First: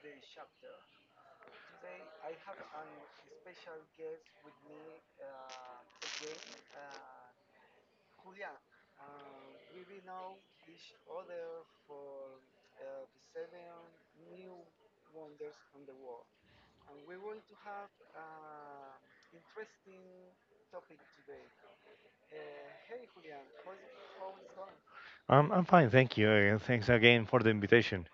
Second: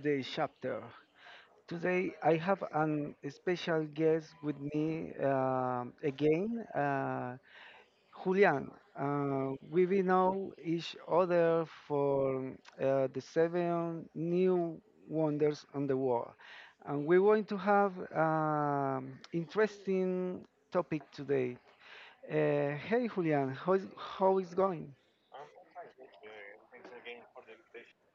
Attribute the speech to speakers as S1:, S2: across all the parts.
S1: today's chapter. Today I have an special guest with me again, uh, Julian. We will know each other for the seven new wonders on the world, and we're going to have interesting topic today. Uh, Hey Julian, how is going?
S2: I'm fine, thank you. Thanks again for the invitation.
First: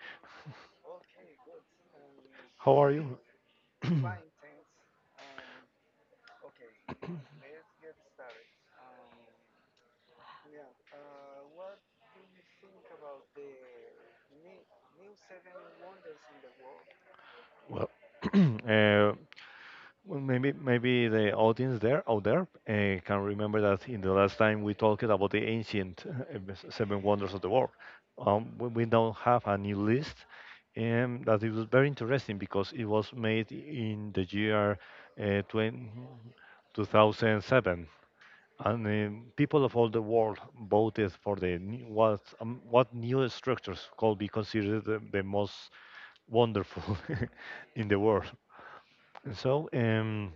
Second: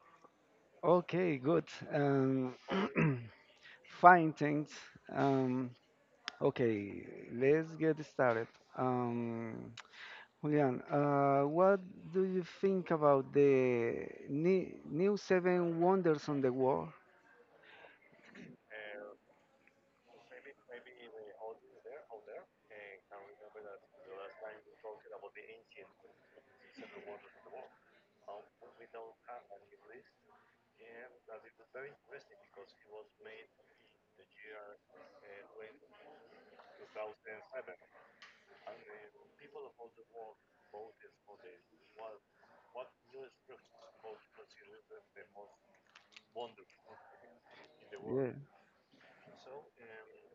S1: Okay, good. Um,
S2: How are you?
S1: Fine, thanks. Um, okay, let's get started. Um, Julian, what do you think about new seven wonders on the world?
S2: Well, uh, well, maybe the audience there out there can remember that in the last time we talked about the ancient seven wonders of the world. We now have a new list, that it was very interesting because it was made in the year uh, 20, 2007. And people of all the world voted for the new- what new structures could be considered the most wonderful in the
S1: Yeah.
S2: world. So, um,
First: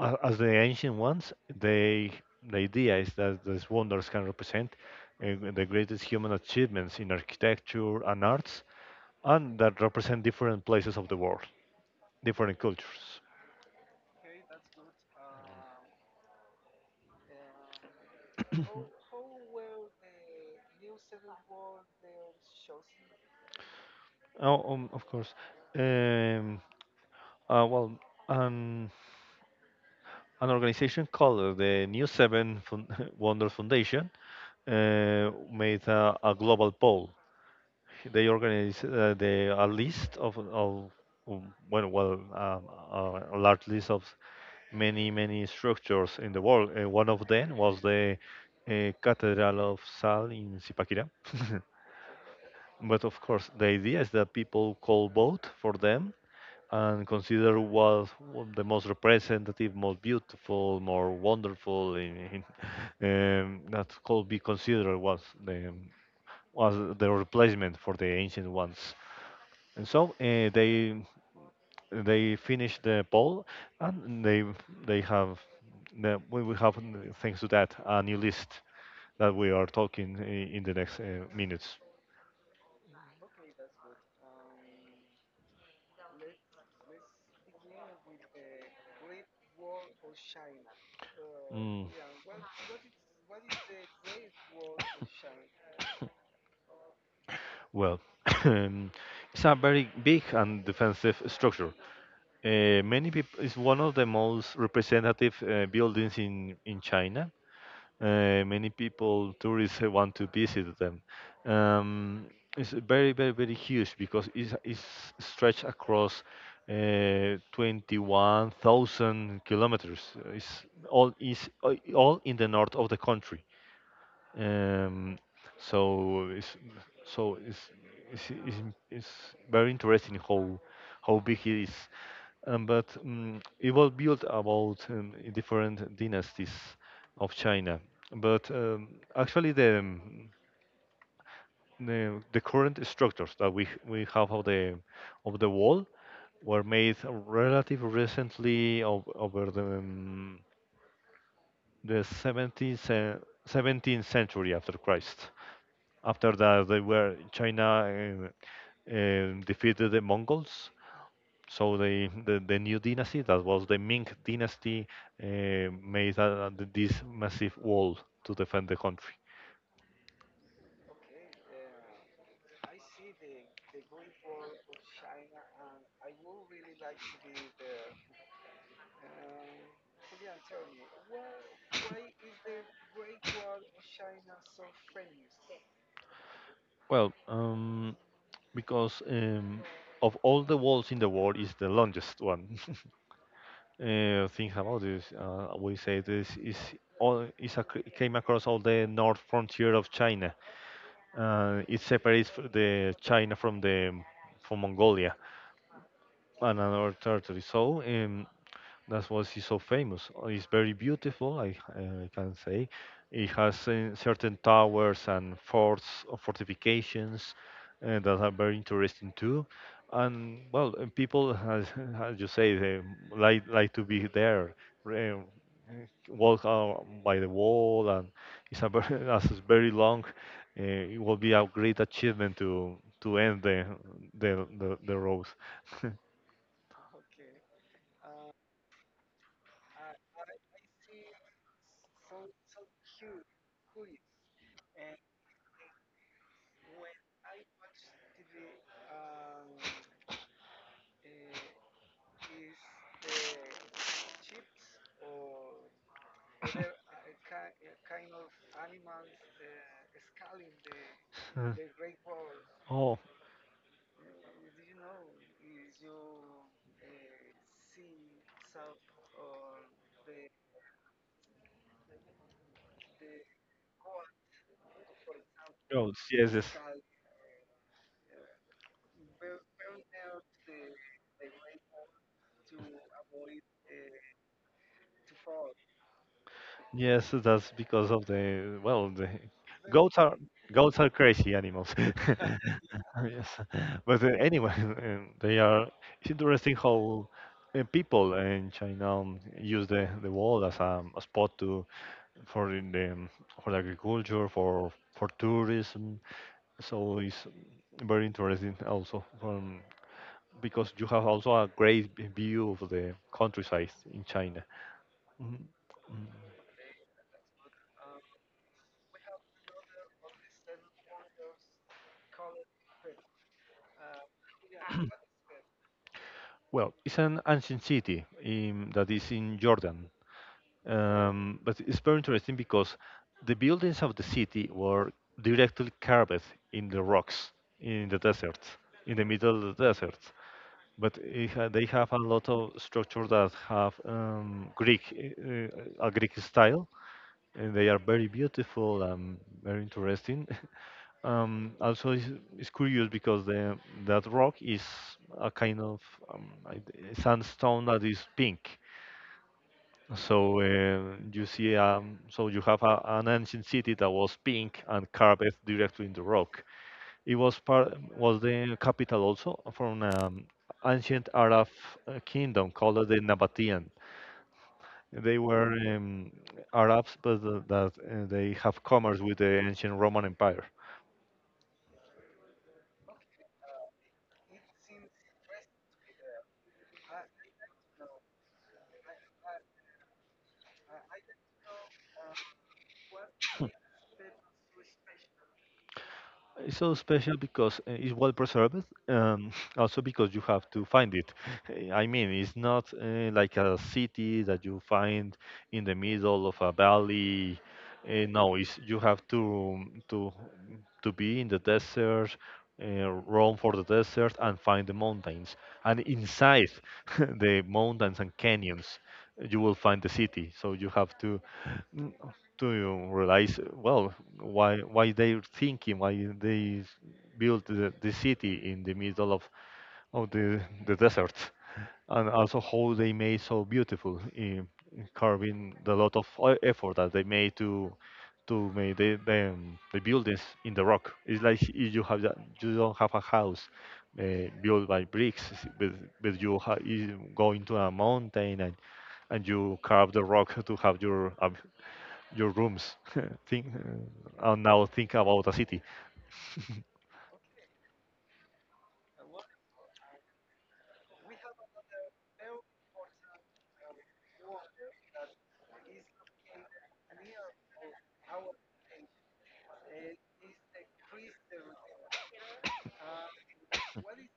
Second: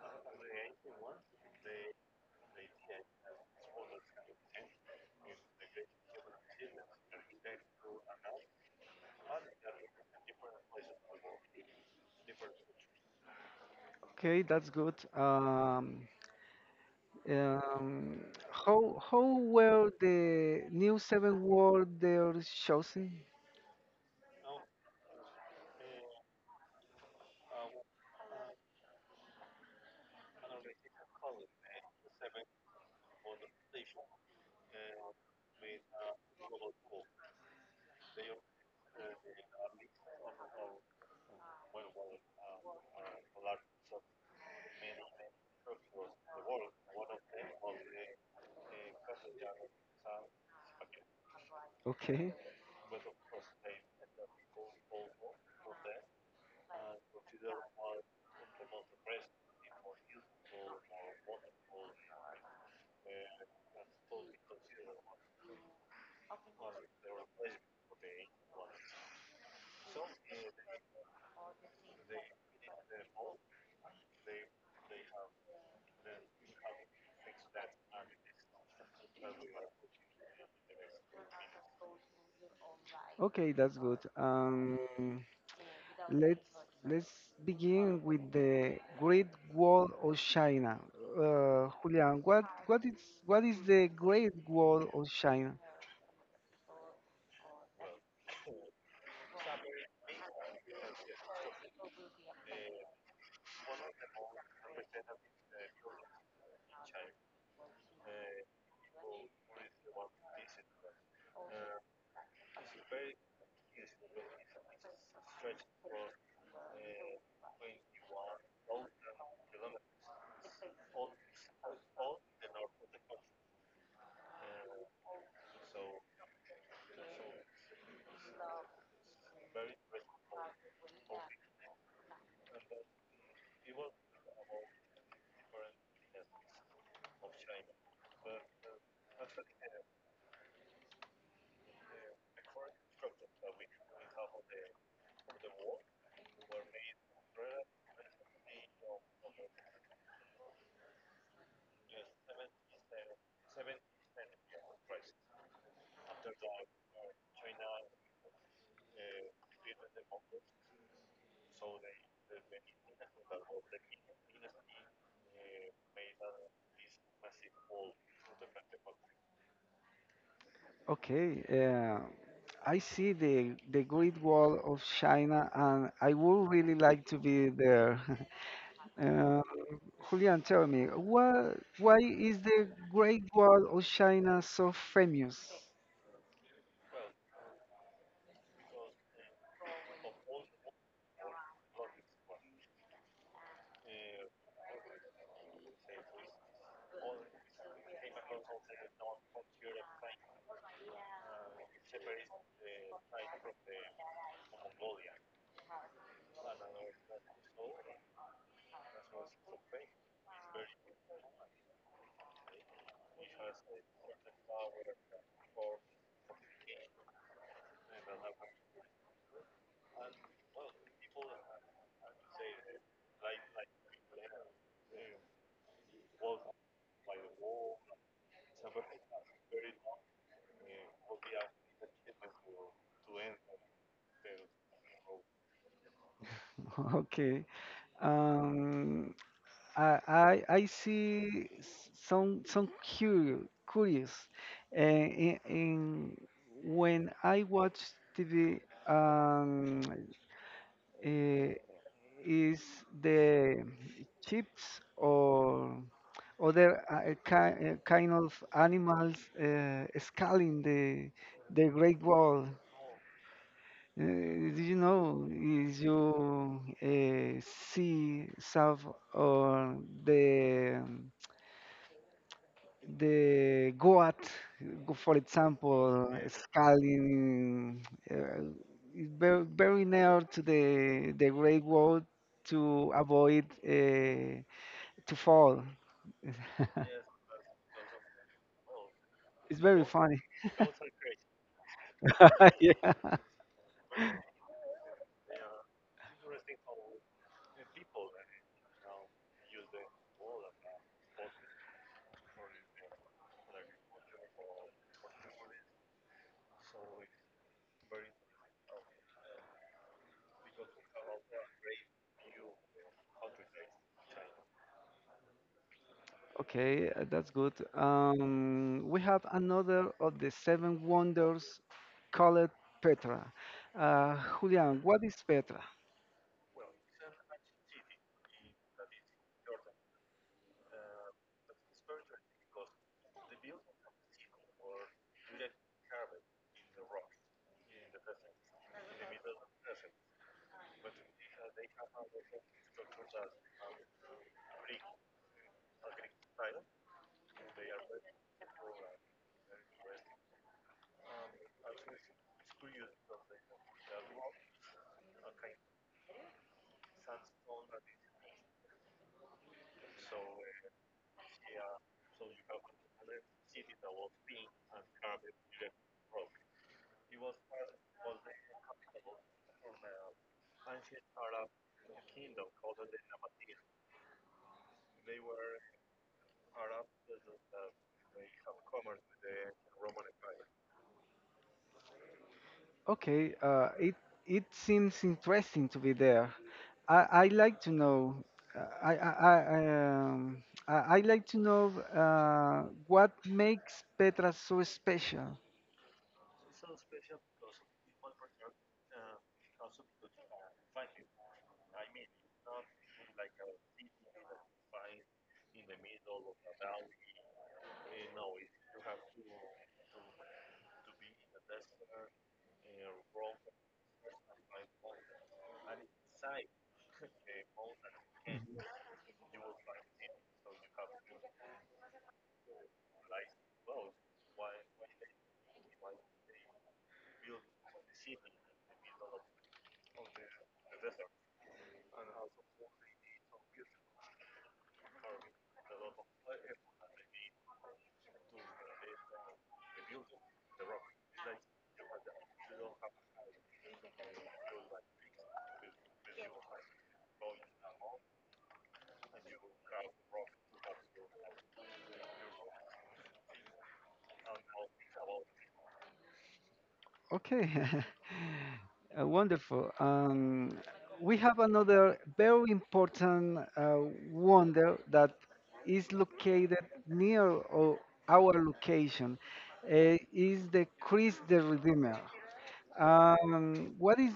S2: as the ancient ones, the idea is that these wonders can represent the greatest human achievements in architecture and arts, and that represent different places of the world, different cultures.
S1: Okay, that's good. Um, how were the new seven wonders chosen?
S2: Oh, of course. Um, uh, well, um, an organization called the New Seven Fun- Wonder Foundation made a global poll. They organized a list of a large list of many, many structures in the world. And one of them was the Cathedral of Sal in Zipaquirá.
S1: Okay.
S2: But of course, the idea is that people call vote for them and consider what the most representative, most beautiful, more wonderful, in, that could be considered was the replacement for the ancient ones. And so they finished the poll, and they have we will have thanks to that a new list that we are talking in the next minutes.
S1: Okay, that's good. Let's let's begin with the Great Wall of China.
S2: Mm.
S1: Julian, what is the Great Wall of China?
S2: Well, it's a very big and defensive structure. Many people, it's one of the most representative buildings in China. Many people, tourists, want to visit them. Um, it's very, very, very huge because it's stretched across 21,000 kilometers. It's all, is all in the north of the country. Um, so it's so it's it's, it's, it's very interesting how big it is. But it was built about different dynasties of China. But actually, the current structures that we have of the wall were made relatively recently over the 17th century after Christ. After that, they were China defeated the Mongols. So the new dynasty, that was the Ming dynasty, uh, made this massive wall to defend the country.
S1: Okay, I see the Great Wall of China, and I would really like to be there. uh, Julian, tell me, why is the Great Wall of China so famous?
S2: Well, because of all the walls in the world, is the longest one. Uh, think about this. We say this is all is came across all the north frontier of China. It separates the China from the from Mongolia. Another Tartary. So that's why she's so famous. It's very beautiful, I can say. It has certain towers and forts or fortifications that are very interesting too. And well, people, as, as you say, they like to be there, re- uh, walk out by the wall, and it's a very, as it's very long. It will be a great achievement to end the road.
S1: Okay. Um, I see some curious curious in when I watch TV um, uh, is the chips or other kind of animals scaling the the Great Wall.
S2: Oh,
S1: Uh, do you know if you see some or the the goat, for
S2: goats.
S1: example, yeah,
S2: Yes, yes,
S1: scaling uh, is very near to the great wall to avoid to fall.
S2: yes. That's because of the well, the
S1: It's very
S2: goats are
S1: funny.
S2: goats are crazy animals. Yes,
S1: Yeah.
S2: but anyway, they are. It's interesting how people in China use the wall as a spot to for in the for the agriculture for tourism. So it's very interesting also from because you have also a great view of the countryside in China. Mhm. Mm.
S1: Okay, that's good. We have another of the seven wonders called Petra. Uh, Julian, what is Petra?
S2: Well, it's an ancient city that is in Jordan, but it's very interesting because the buildings of the city were directly carved in the rocks in the desert, in the middle of the desert. But they have a lot of structures that have uh, a Greek style, and they are very beautiful and very interesting, also, it's curious because the that rock is a kind of a sandstone that is pink. So you see, so you have an ancient city that was pink and carved directly in the rock. It was the capital also from ancient Arab kingdom called the Nabatean. They were Arabs, but that they have commerce with the ancient Roman Empire.
S1: Okay, it it seems interesting to be there. I like to know. uh, I I I I like to know what makes Petra so special.
S2: It's so special because it's well preserved, also because you have to find it. I mean, it's not like a city that you find in the middle of a valley. No, it's, you have to to be in the desert, roam for the desert, and find the mountains. And inside the mountains and canyons, you will find the city. So you have to realize well why they're thinking why built the city in the middle of the desert and also how they made so beautiful in carving the lot of effort that they made to make the buildings in the rock. It's like if you have that, you don't have a house built by bricks but, but you go into a mountain and you carve the rock to have your rooms. Think and now think about a city.
S1: Okay, wonderful. We have another very important wonder that is located near o- our location. Is the Christ the Redeemer. Um, what is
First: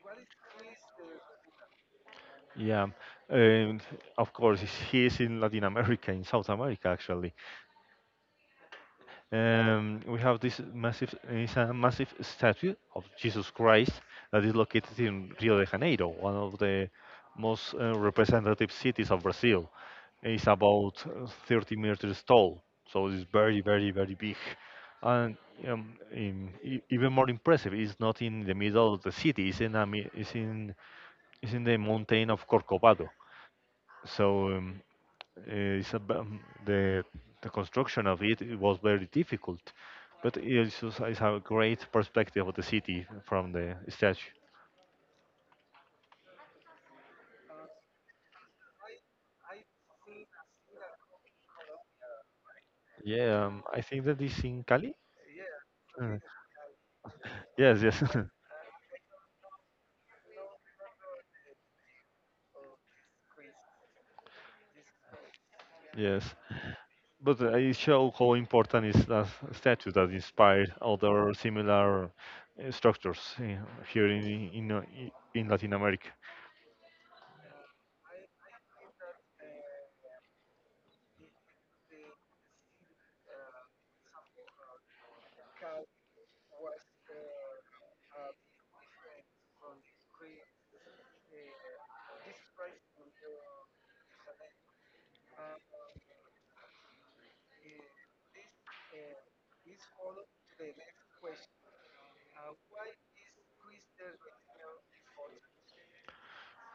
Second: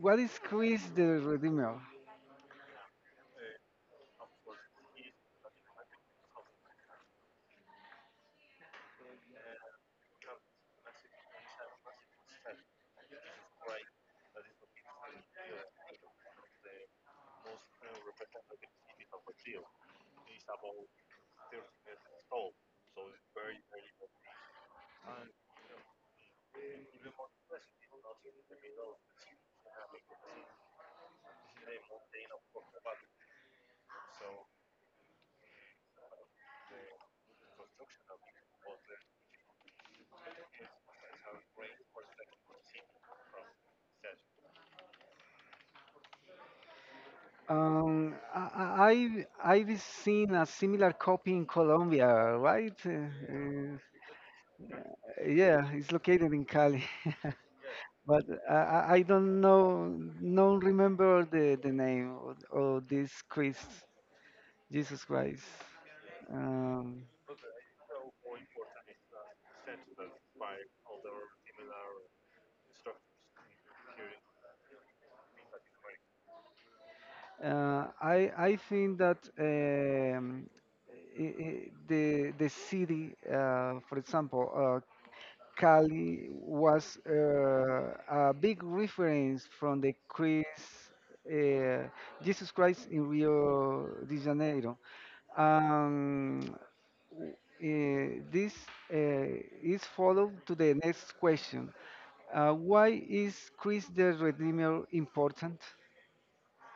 S1: what is Chris the Redeemer?
S2: Yeah, and of course he is in Latin America, in South America actually. We have this massive, it's a massive statue of Jesus Christ that is located in Rio de Janeiro, one of the most representative cities of Brazil. Is about 30 meters tall, so it's very, very, very big. And even more impressive, it's not in the middle of the city. It's in the mountain of Corcovado. So uh, it's a, b- the the construction of it, it was very difficult, but it's a great perspective of the city from the statue.
S1: I, I've seen a similar copy in Colombia, right?
S2: Yeah,
S1: Uh,
S2: I think that is in Cali.
S1: yeah, it's
S2: Uh,
S1: located in Cali,
S2: yes, yes.
S1: but I don't know, don't remember the name of this Christ, Jesus Christ.
S2: Yes,
S1: Um,
S2: but it shows how important is that statue that inspired other similar structures here in Latin America.
S1: I think that I the city, for example, Cali was a big reference from the Christ, uh, Jesus Christ in Rio de Janeiro. Um, this uh, is followed to the next question. Why is Christ the Redeemer important?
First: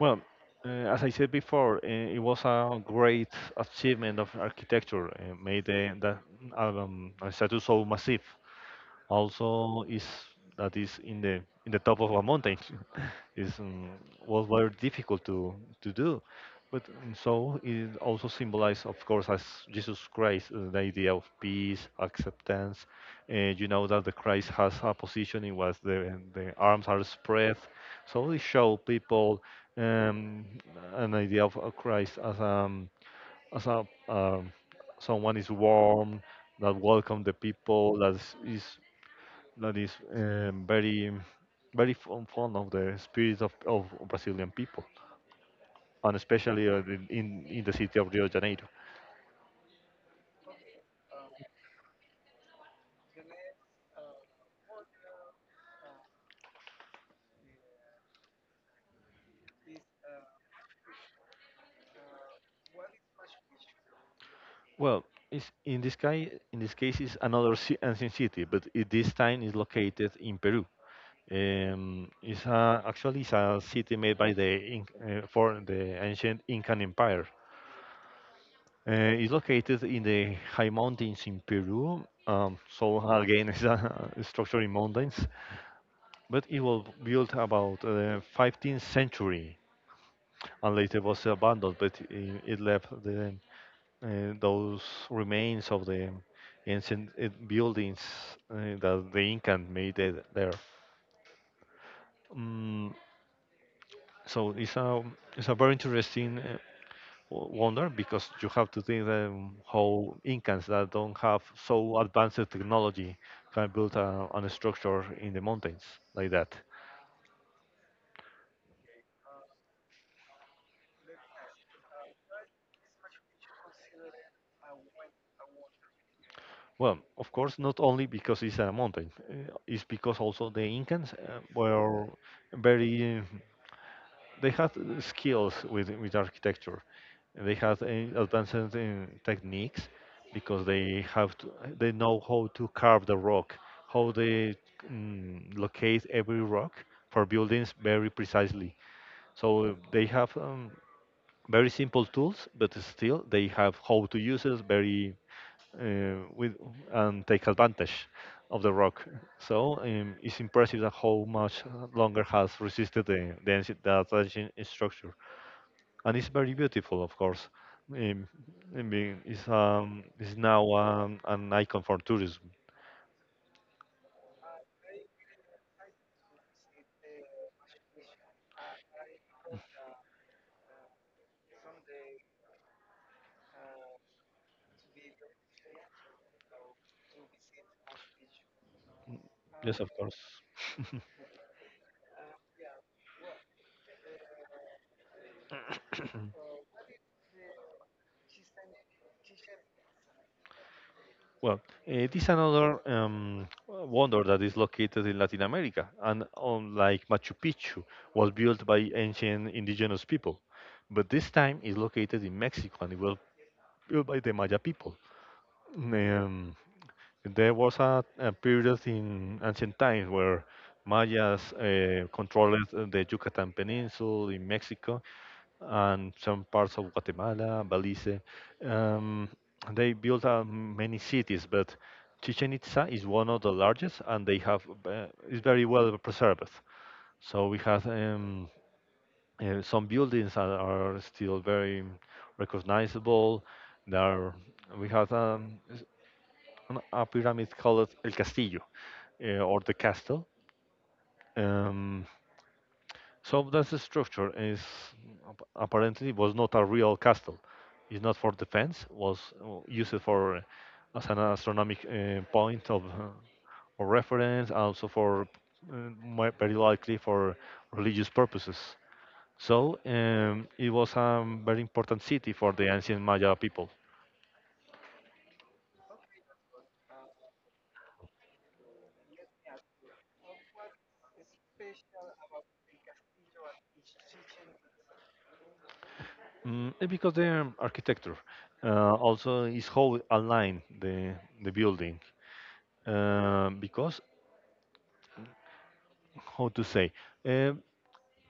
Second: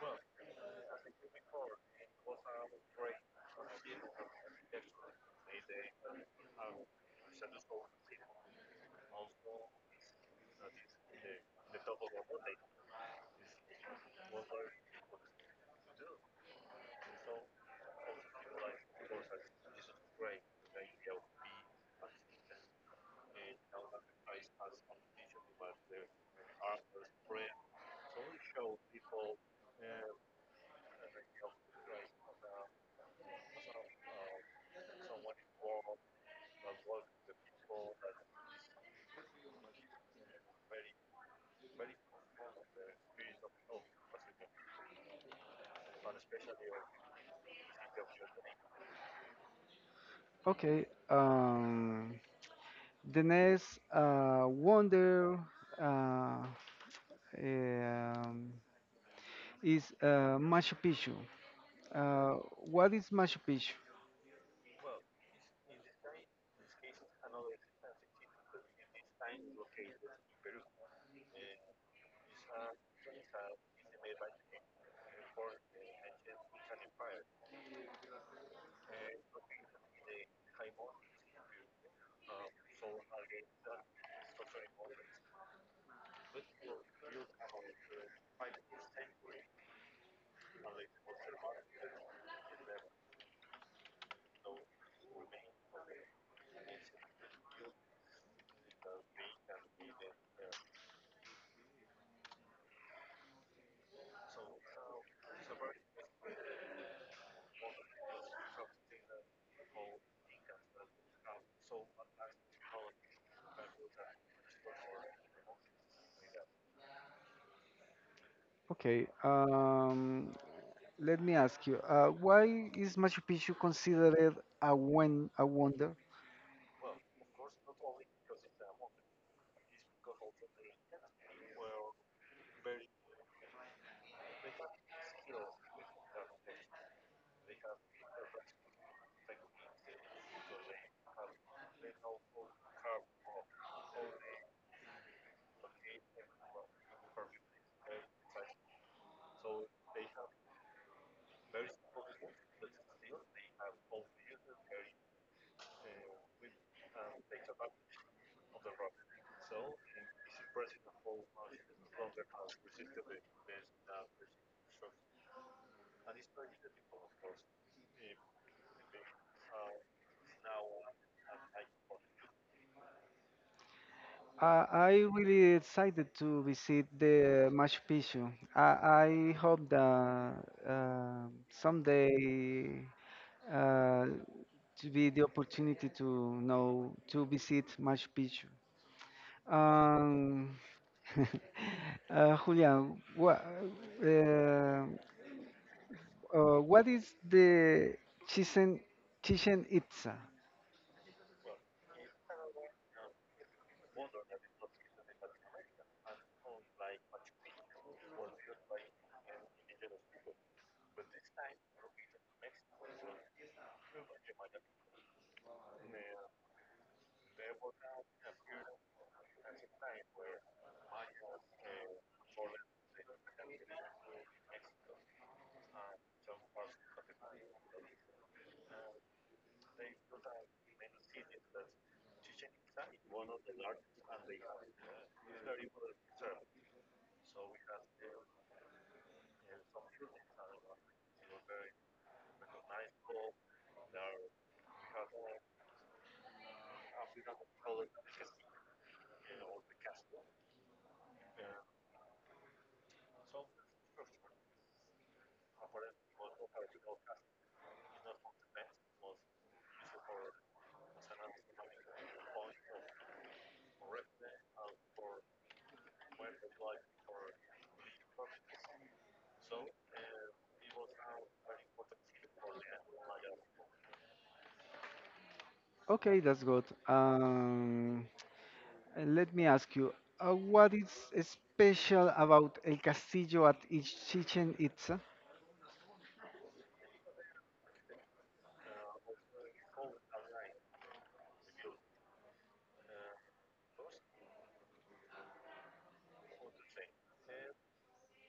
S2: Well, as I said before, it was a great achievement of architecture made that a statue so massive. Also is that is in the top of a mountain is was very difficult to do but so it also symbolizes of course as Jesus Christ, the idea of peace acceptance. You know that the Christ has a position in which the arms are spread, so they show people um, an idea of Christ as a someone is warm that welcome the people is that is very very fond of the spirit of Brazilian people, and especially in the city of Rio de Janeiro.
S1: Okay. The next wonder uh, um, is Machu Picchu. Uh, what is Machu Picchu?
S2: Well, it's, in this guy in this case is another ancient city, but it, this time is located in Peru. Actually it's a city made by the for the ancient Incan Empire. It's located in the high mountains in Peru. So again, it's a structure in mountains but it was built about 15th century and later was abandoned but it left the those remains of the ancient buildings that the Incan made it there. Mm, so it's a very interesting wonder because you have to think how Incans that don't have so advanced technology can build an structure in the mountains like that.
S1: Okay, let me ask you, why is Machu Picchu considered a wonder?
S2: Well, of course, not only because it's a mountain, it's because also the Incans were very, they had skills with architecture. They had advanced techniques because they have to, they know how to carve the rock, how they mm, locate every rock for buildings very precisely. So they have very simple tools, but still they have how to use it very with and take advantage of the rock. So it's impressive that how much longer has resisted the ancient structure, and it's very beautiful, of course. Um, I mean, it's now an icon for tourism.
S1: I really excited to visit the Machu Picchu. I hope that uh, someday uh, to be the opportunity to know to visit Machu Picchu.
S2: Yes, of course.
S1: Um, Julian, what? What is the Chichen Chichen Itza?
S2: Well, eh, it is another wonder that is located in Latin America, and unlike Machu Picchu, was built by ancient indigenous people, but this time is located in Mexico and it was built by the Maya people. Um, there was a period in ancient times where Mayas controlled the Yucatan Peninsula in Mexico and some parts of Guatemala, Belize. Um, they built many cities, but Chichen Itza is one of the largest, and they have is very well preserved. So we have some buildings that are still very recognizable. There, we have and a pyramid called El Castillo or the castle. Um, so that's the structure. Is apparently was not a real castle. It's not for defense. Was used for as an astronomic point of reference, also for uh, very likely for religious purposes. So it was a very important city for the ancient Maya people.
S1: Okay, that's good. And let me ask you, what is special about El Castillo at Chichen Itza?
S2: Because the architecture also is how we align the building. Because how to say uh,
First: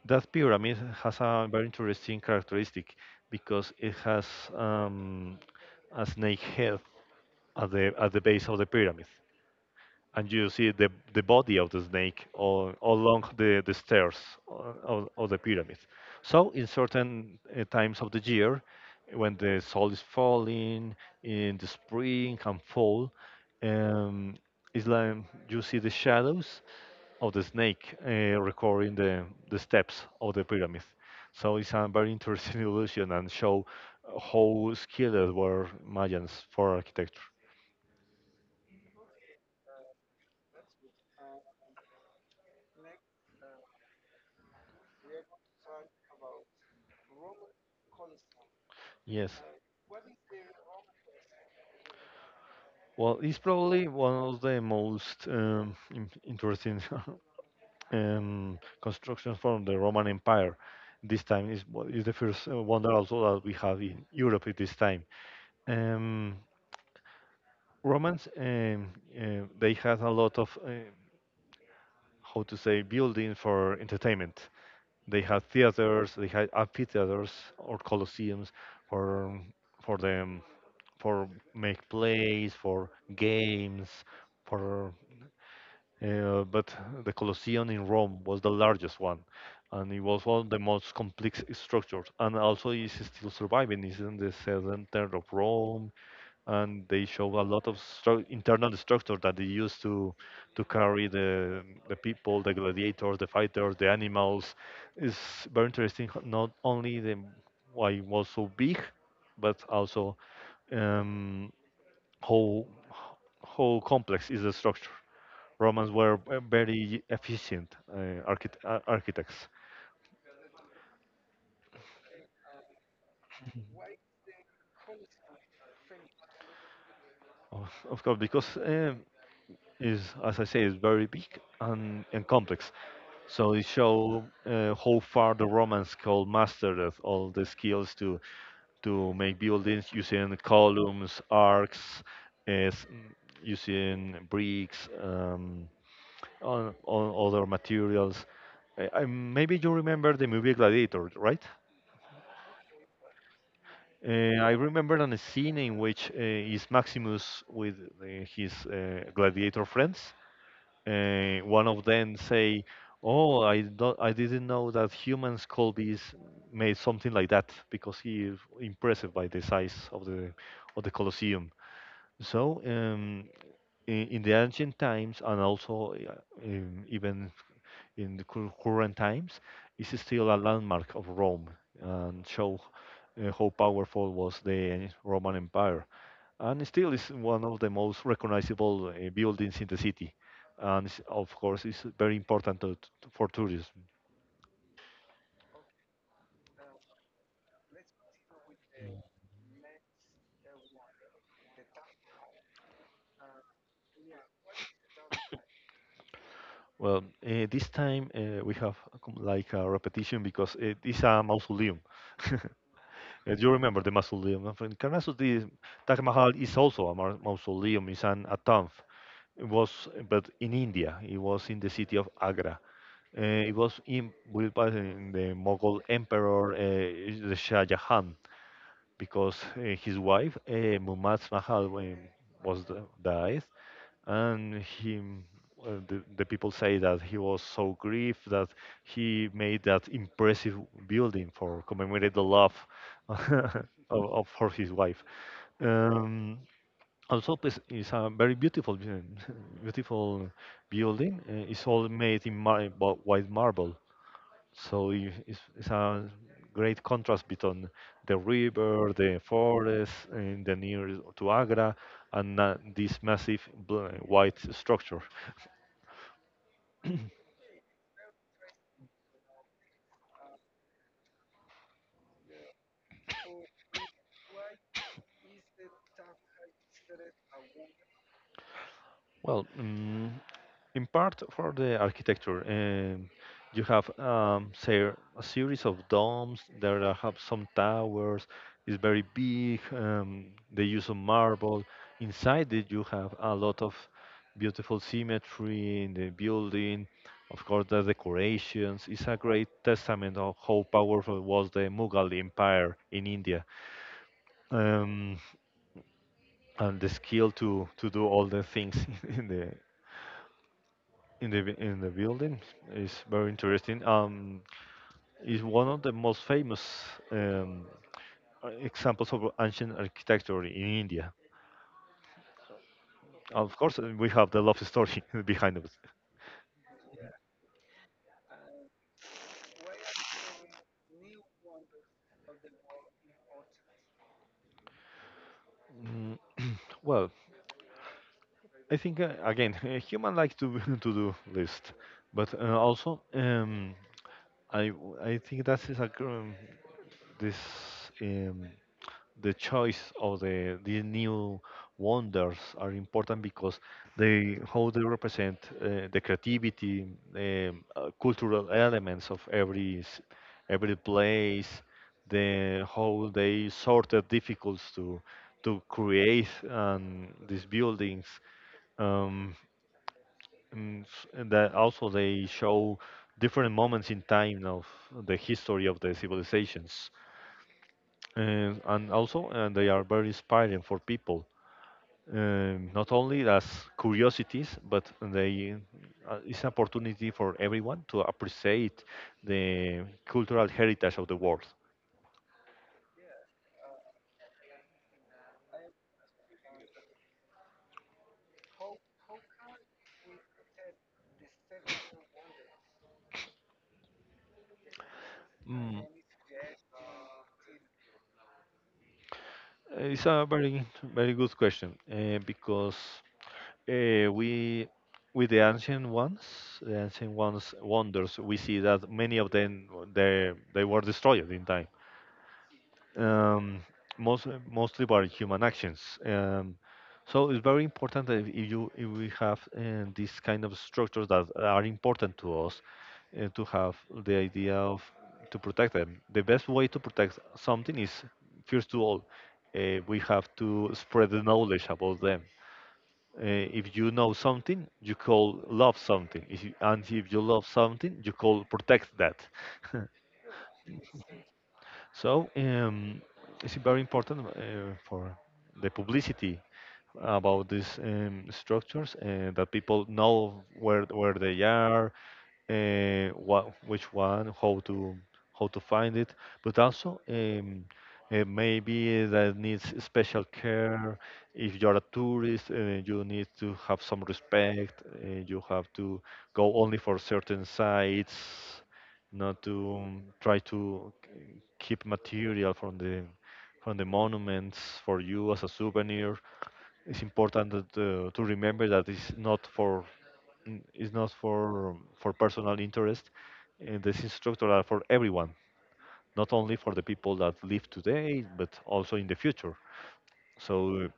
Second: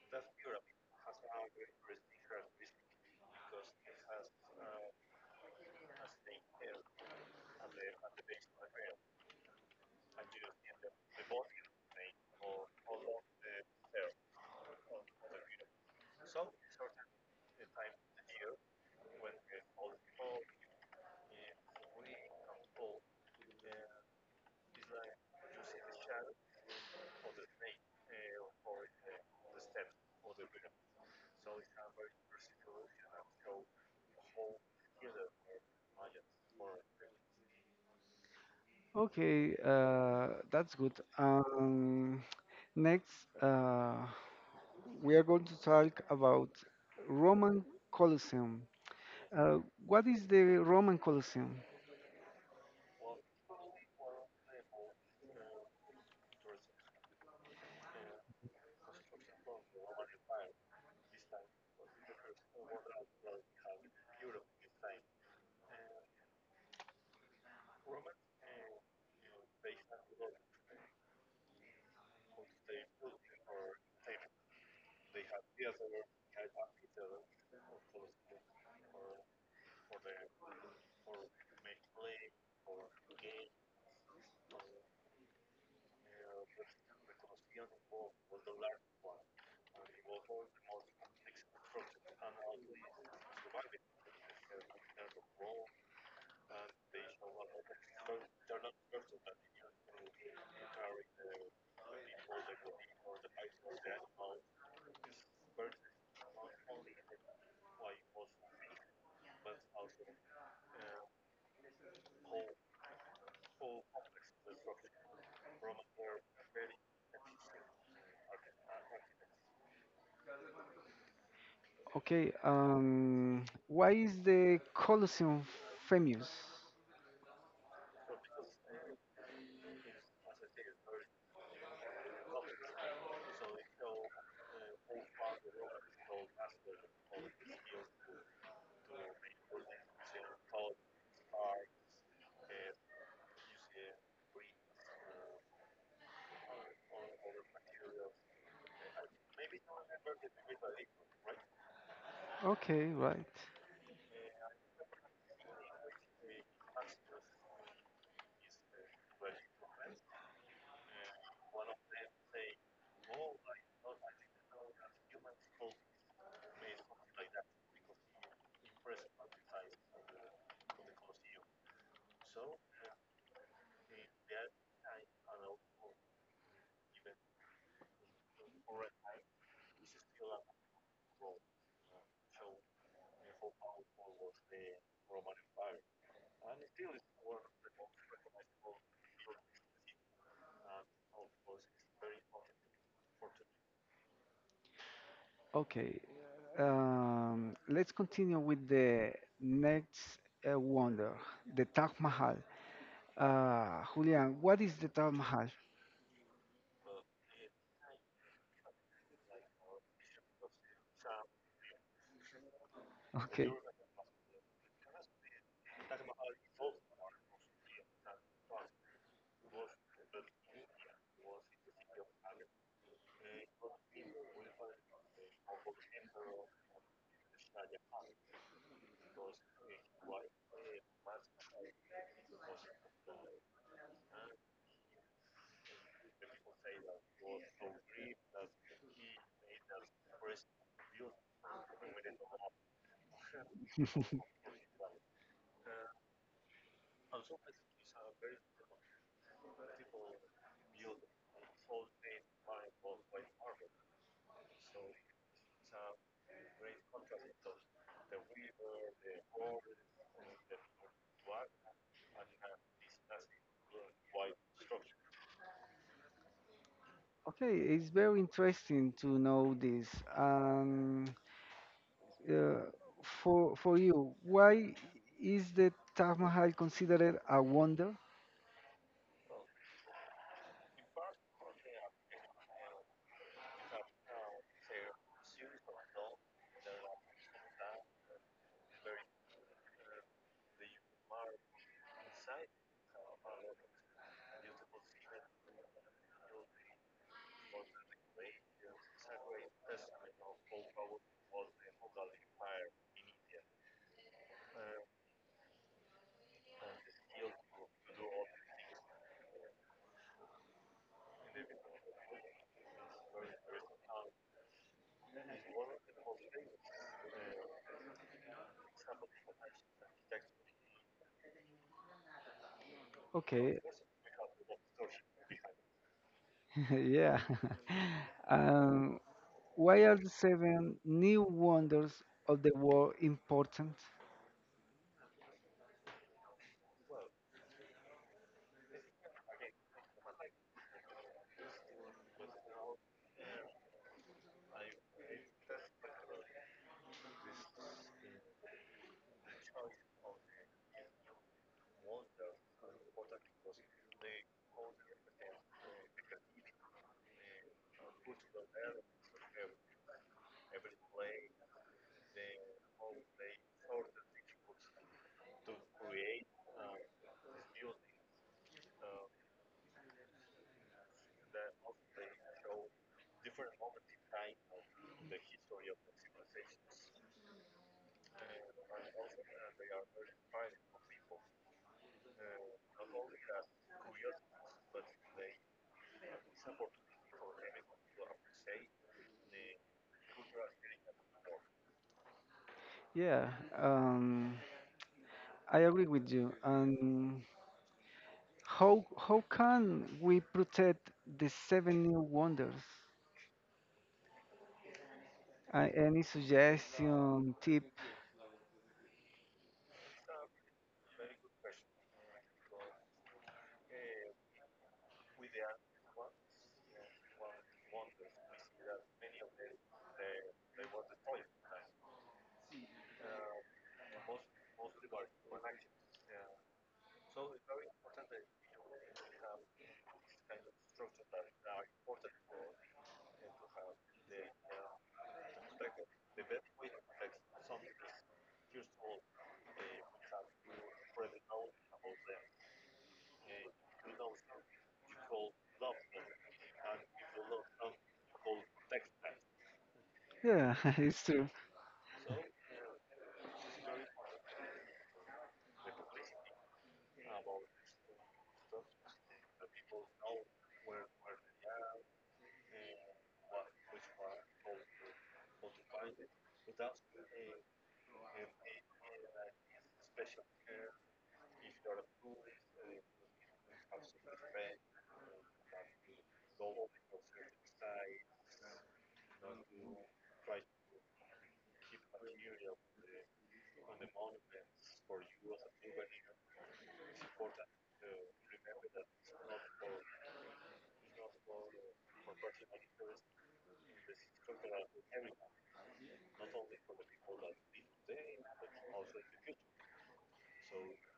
S2: that pyramid has a very interesting characteristic because it has um, a snake head at the base of the pyramid. And you see the body of the snake all along the stairs of the pyramid. So, in certain times of the year, when the sol is falling in the spring and fall, um, it's like you see the shadows of the snake recording the steps of the pyramid. So, it's a very interesting illusion and show how skilled were Mayans for architecture.
S1: Okay, that's good. Next, uh, we are going to talk about Roman Colosseum.
S2: Yes.
S1: Uh, what is the Roman Colosseum?
S2: Well, it's probably one of the most interesting constructions from the Roman Empire. This time is what is the first one that also that we have in Europe at this time. Um, Romans, they had a lot of how to say building for entertainment. They had theaters, they had amphitheaters or colosseums for for them for make plays, for games, for but the Colosseum in Rome was the largest one, and it was one of the most complex structures. And also, is still surviving. It's in the center of Rome, and they show a lot of internal structure that they used to carry the people, the gladiators, the fighters, the animals. It's very interesting. Not only the why it was so big, but also um, how how complex is the structure. Romans were very efficient architects,
S1: Okay, why is the Colosseum famous?
S2: of course, because is as I say, is very big and complex. So it show how far the Romans could master all the skills to make buildings using columns, arcs, uh, s- using bricks, on other materials. Maybe you remember the movie Gladiator, right?
S1: Okay, right.
S2: Uh, I remember on a scene in which is Maximus with his gladiator friends. One of them say, "Oh, I don't, I didn't know that humans called this made something like that because he is impressed by the size of the Colosseum." So in the ancient times, and also even in the current times is still a landmark of Rome and show how powerful was the Roman Empire. And still is one of the most recognizable buildings in the city. And it's of course, it's very important to for tourism.
S1: Okay, let's continue with the next wonder, the Taj Mahal. Julian, what is the Taj Mahal?
S2: Well, this time we have a like a repetition because it is a mausoleum. Do
S1: Okay,
S2: you remember the mausoleum of Encarnasus? The Taj Mahal is also a mausoleum, it's an, a tomb. It was, but in India, it was in the city of Agra. It was in, built by the Mughal Emperor the Shah Jahan because his wife Mumtaz Mahal was the, died, and him. The people say that he was so grieved that he made that impressive building for commemorate the love of, of for his wife. Um, Also, it's a very beautiful building. It's all made in white marble, so it's a great contrast between the river, the forest, and the near to Agra, and this massive white structure.
S1: okay, it's very interesting to know this. Um, uh, for you, why is the Taj Mahal considered a wonder?
S2: Well, in part for the architecture, you have say a series of domes. There are have some towers. It's very big. They use of marble. Inside it, you have a lot of beautiful symmetry in the building. Of course, the decorations. It's a great testament of how powerful was the Mughal Empire in India, um, and the skill to do all the things in the in the in the building is very interesting. Is one of the most famous um, examples of ancient architecture in India. Of
S1: Okay,
S2: course, we have the love story behind us.
S1: yeah. Um, why are the seven new wonders of the world important?
S2: Mm, well, I think again, human like to to do list, but also I think that is a gr- this um, the choice of the new wonders are important because they how they represent the creativity, cultural elements of every place, the how they sorted difficulties to create these buildings um, and that also they show different moments in time of the history of the civilizations and also and they are very inspiring for people not only as curiosities but they it's an opportunity for everyone to appreciate the cultural heritage of the world.
S1: Yeah, um, I agree with you. And how can we protect the seven new wonders?
S2: Mm,
S1: Any suggestion, tip?
S2: it's a very good question because we with the ancient ones wonders, we see that many of them they were destroyed in time. Um, Most mostly by human actions. So it's very important that if you if we have these kind of structures that are important to us, to have the idea of to protect them. The best way to protect something is first of all, we have to spread the knowledge about them. If you know something, you call love something, if you, and if you love something, you call protect that.
S1: Yeah, it's true.
S2: So it's very important for the publicity about these structures that people know where they are what which one, how to find it, but also maybe that needs special care. If you're a tourist, you need to have some respect. You have to go only for certain sites, not to try to keep material from the monuments for you as a souvenir. It's important that, to remember that it's not for is not for for personal interest. And these instructors are for everyone, not only for the people that live today, but also in the future. So,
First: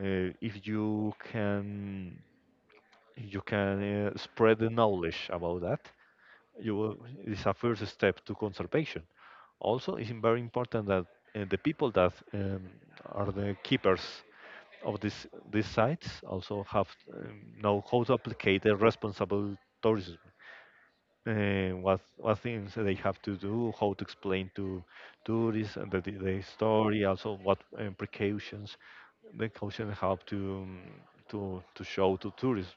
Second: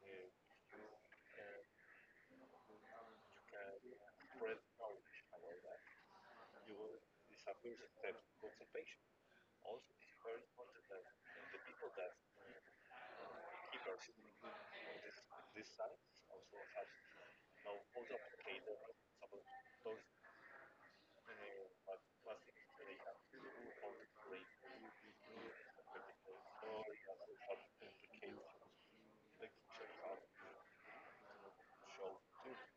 S2: uh, if you can you can spread the knowledge about that, you will, it's a first step to conservation. Also, it's very important that the people that are the keepers of this these sites also have know how to apply the responsible tourism what things they have to do, how to explain to tourists and the story, also what precautions the caution have to show to tourists.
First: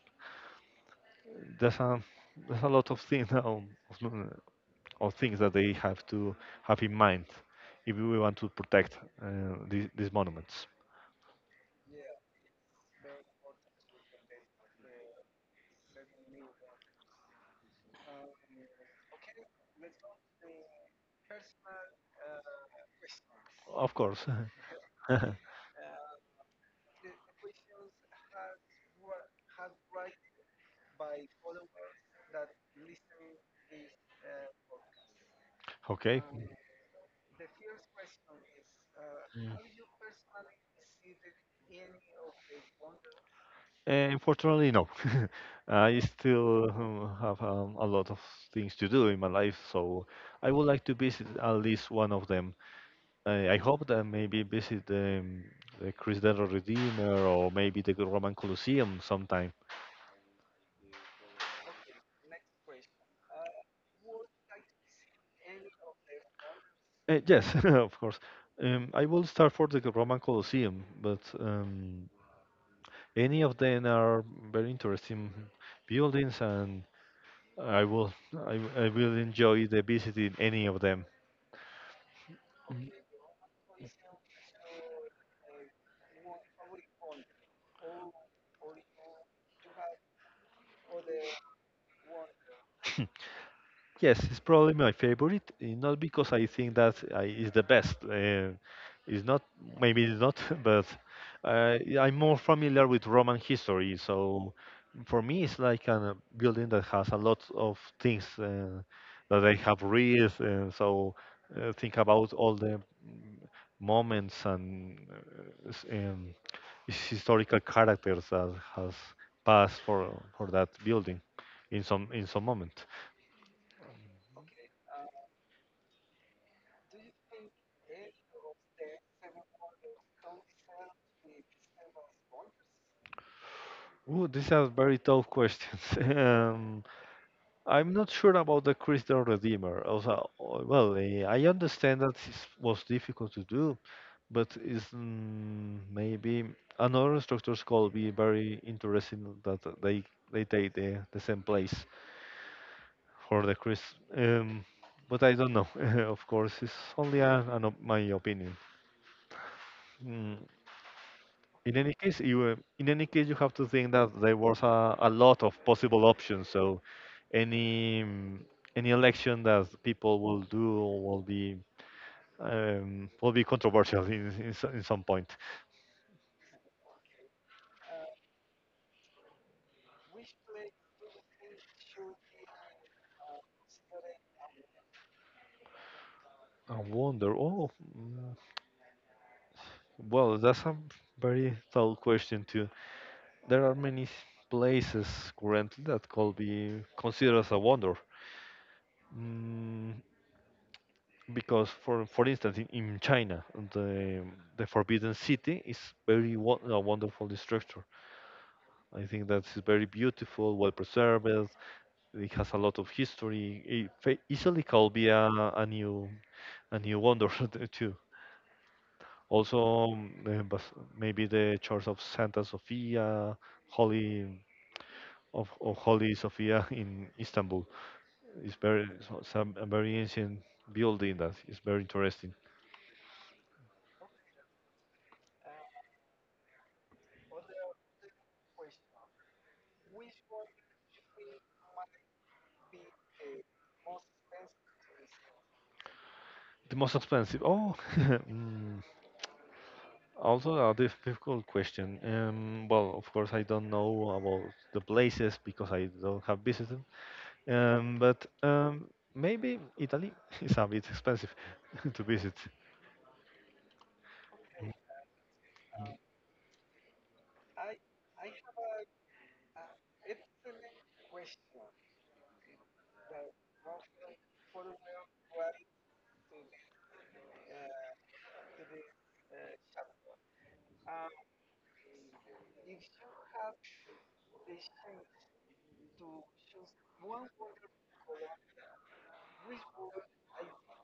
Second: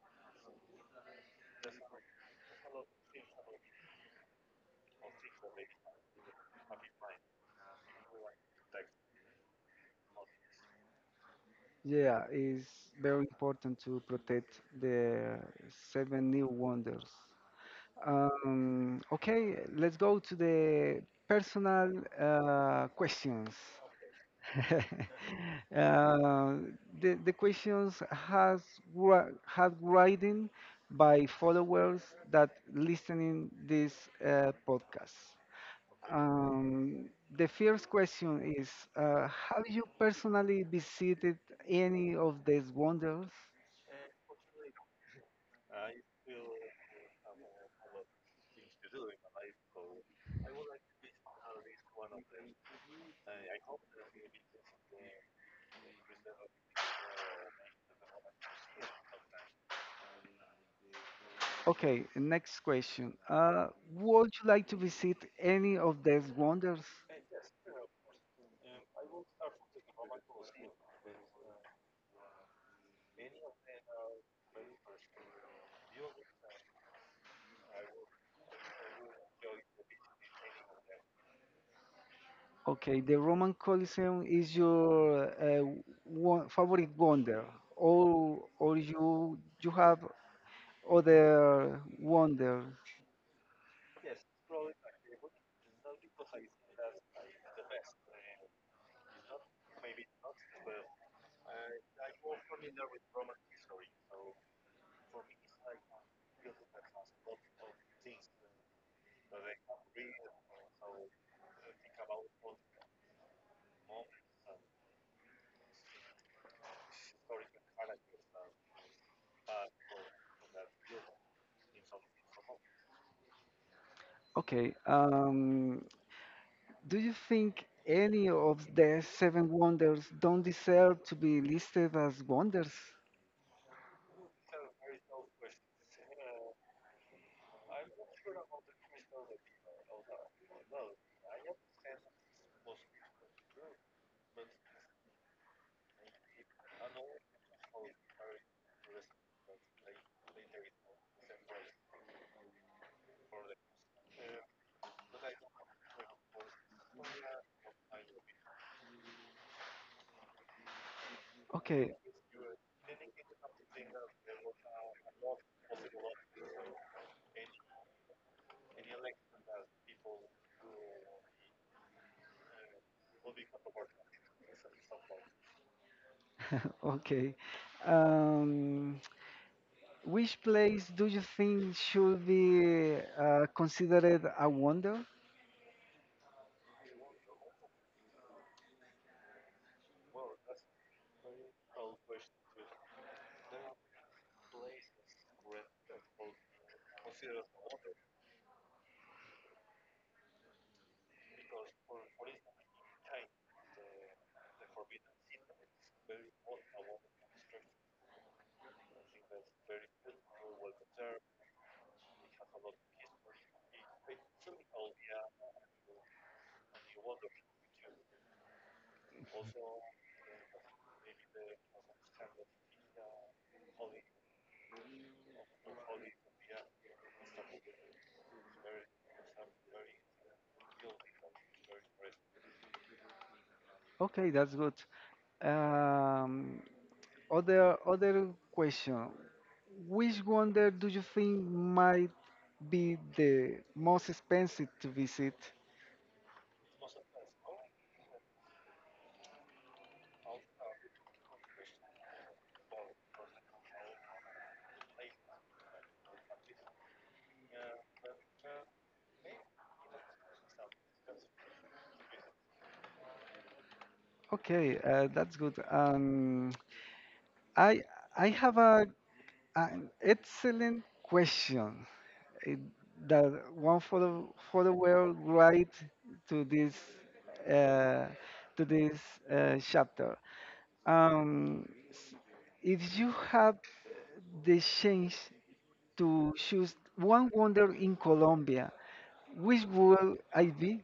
S2: There's a there's a lot of things now of, of things that they have to have in mind if we want to protect these monuments.
S1: Yeah, it's very important to protect the seven new wonders. Okay, let's go to the personal questions.
S2: Of course.
S1: Uh, the had writing by followers that listening this podcast.
S2: Okay.
S1: Um, the first question is,
S2: Mm.
S1: have you personally visited any of these wonders?
S2: Unfortunately, no. I still have a lot of things to do in my life, so I would like to visit at least one of them. I hope that maybe visit the Christ the Redeemer or maybe the Roman Colosseum sometime.
S1: Okay, next question. Would you like to visit any of these wonders?
S2: Yes, of course. I will start for the Roman Colosseum, but any of them are very interesting buildings, and I will I will enjoy the visiting any of them. Mhm.
S1: Okay, the Roman Colosseum is your favorite wonder, or you have other wonders?
S2: Yes, it's probably my favorite. Not because I think that I is the best. It's not, maybe it's not, but yeah, I'm more familiar with Roman history. So for me, it's like a building that has a lot of things that I have read. And so think about all the moments and, and historical characters that has passed for that building in some moment.
S1: Okay, do you think any of the seven wonders don't deserve to be listed as wonders?
S2: Ooh, these are very tough questions. Um, I'm not sure about the Christ the Redeemer. Also, well, I understand that it was difficult to do, but is maybe another structures could be very interesting that they take the same place for the Christ. Um, but I don't know. Of course, it's only a, an my opinion. Mm, In
S1: Okay,
S2: any case, you in any case you have to think that there was a lot of possible options. So any any election that people will do will be will be controversial in in some point.
S1: okay. Um, Which place do you think should be considered a wonder?
S2: I wonder. Oh, mm, well, that's a very tough question too. There are many places currently that could be considered as a wonder. Mm, because for instance in China the the Forbidden City is very a wonderful structure. I think that is very beautiful, well preserved. It has a lot of history. It easily could be a new a new wonder there too. Also, but maybe the Church of Santa Sofia, Holy of Holy Sofia in Istanbul is very some a very ancient building that is very interesting.
S1: Okay, that's good. Um, Other question. Which wonder do you think might be the most expensive to visit?
S2: The most expensive. Oh, also a difficult question. Well, of course, I don't know about the places because I don't have visited. But maybe Italy is a bit expensive to visit.
S1: Okay, that's good. I I have a an excellent question. Eh, that one for the world right to this uh, to this chapter. Um, s- if you have the chance to choose one wonder in Colombia, which will I be?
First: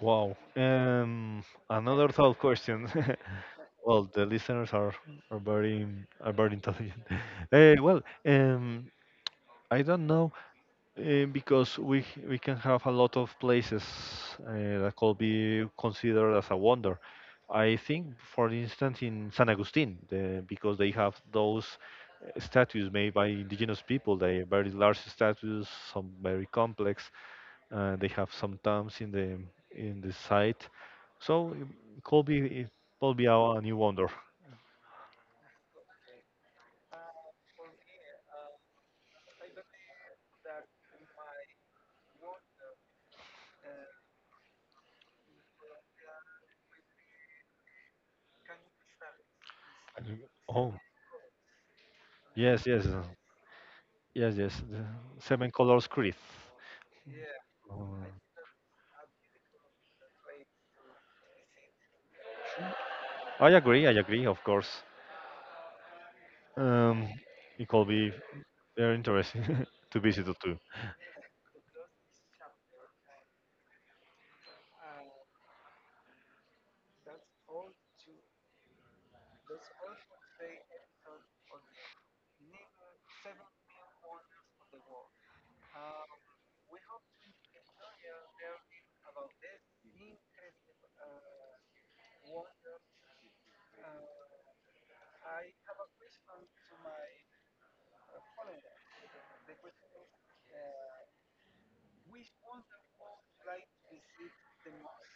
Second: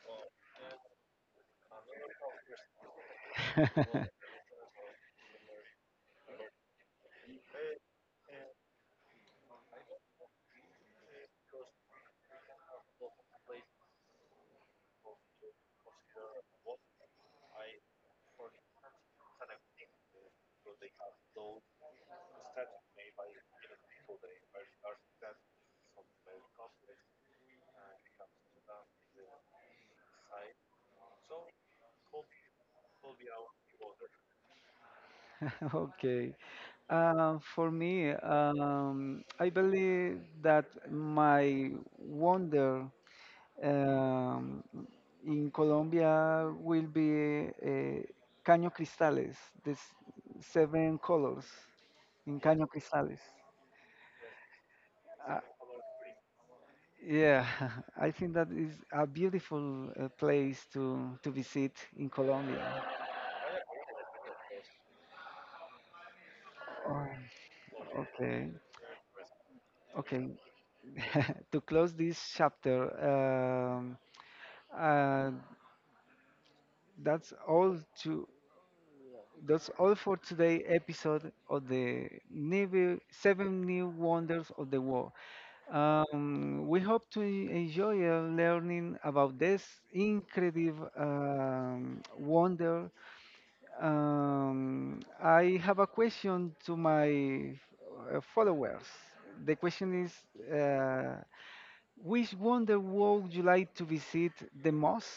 S2: Wow. Another thought question. Well, the listeners are very are very intelligent. Well, I don't know. Because we can have a lot of places uh, that could be considered as a wonder. I think, for instance, in San Agustin, the, because they have those statues made by indigenous people. They are very large statues, some very complex. They have some tombs in the site, so it could be a new wonder.
S1: Okay. For me, I believe that my wonder Um, in Colombia will be Caño Cristales, this
S2: And- Oh
S1: seven colors in
S2: yes,
S1: Caño
S2: yes,
S1: Cristales.
S2: yes, yes. The
S1: Uh,
S2: seven colors creed.
S1: yeah, I think that is a beautiful place to visit in Colombia.
S2: I agree. I agree. Of course,
S1: Oh,
S2: um, it could be
S1: okay,
S2: very interesting to visit
S1: okay.
S2: too.
S1: To close this chapter, um, uh, that's all to That's all for today episode of the new, seven new wonders of the world. We hope to enjoy learning about this incredible wonder. I have a question to my followers. The question is, which wonder world would you like to visit the most?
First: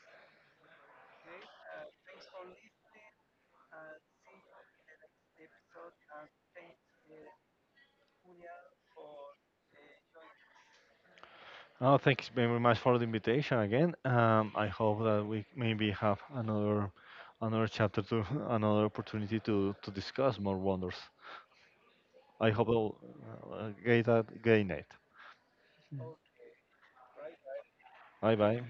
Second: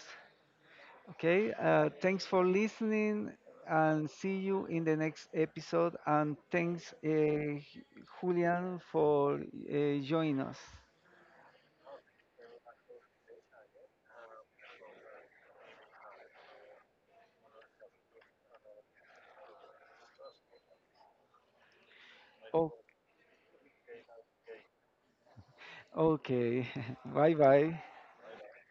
S1: Okay, thanks for listening and see you in the next episode. And thanks, Julian, for joining us.
S2: Oh, thanks very much for the invitation again. I hope that we maybe have another another chapter to another opportunity to discuss more wonders. I hope
S1: Oh,
S2: I'll get that gain it.
S1: okay, bye bye.
S2: Bye bye.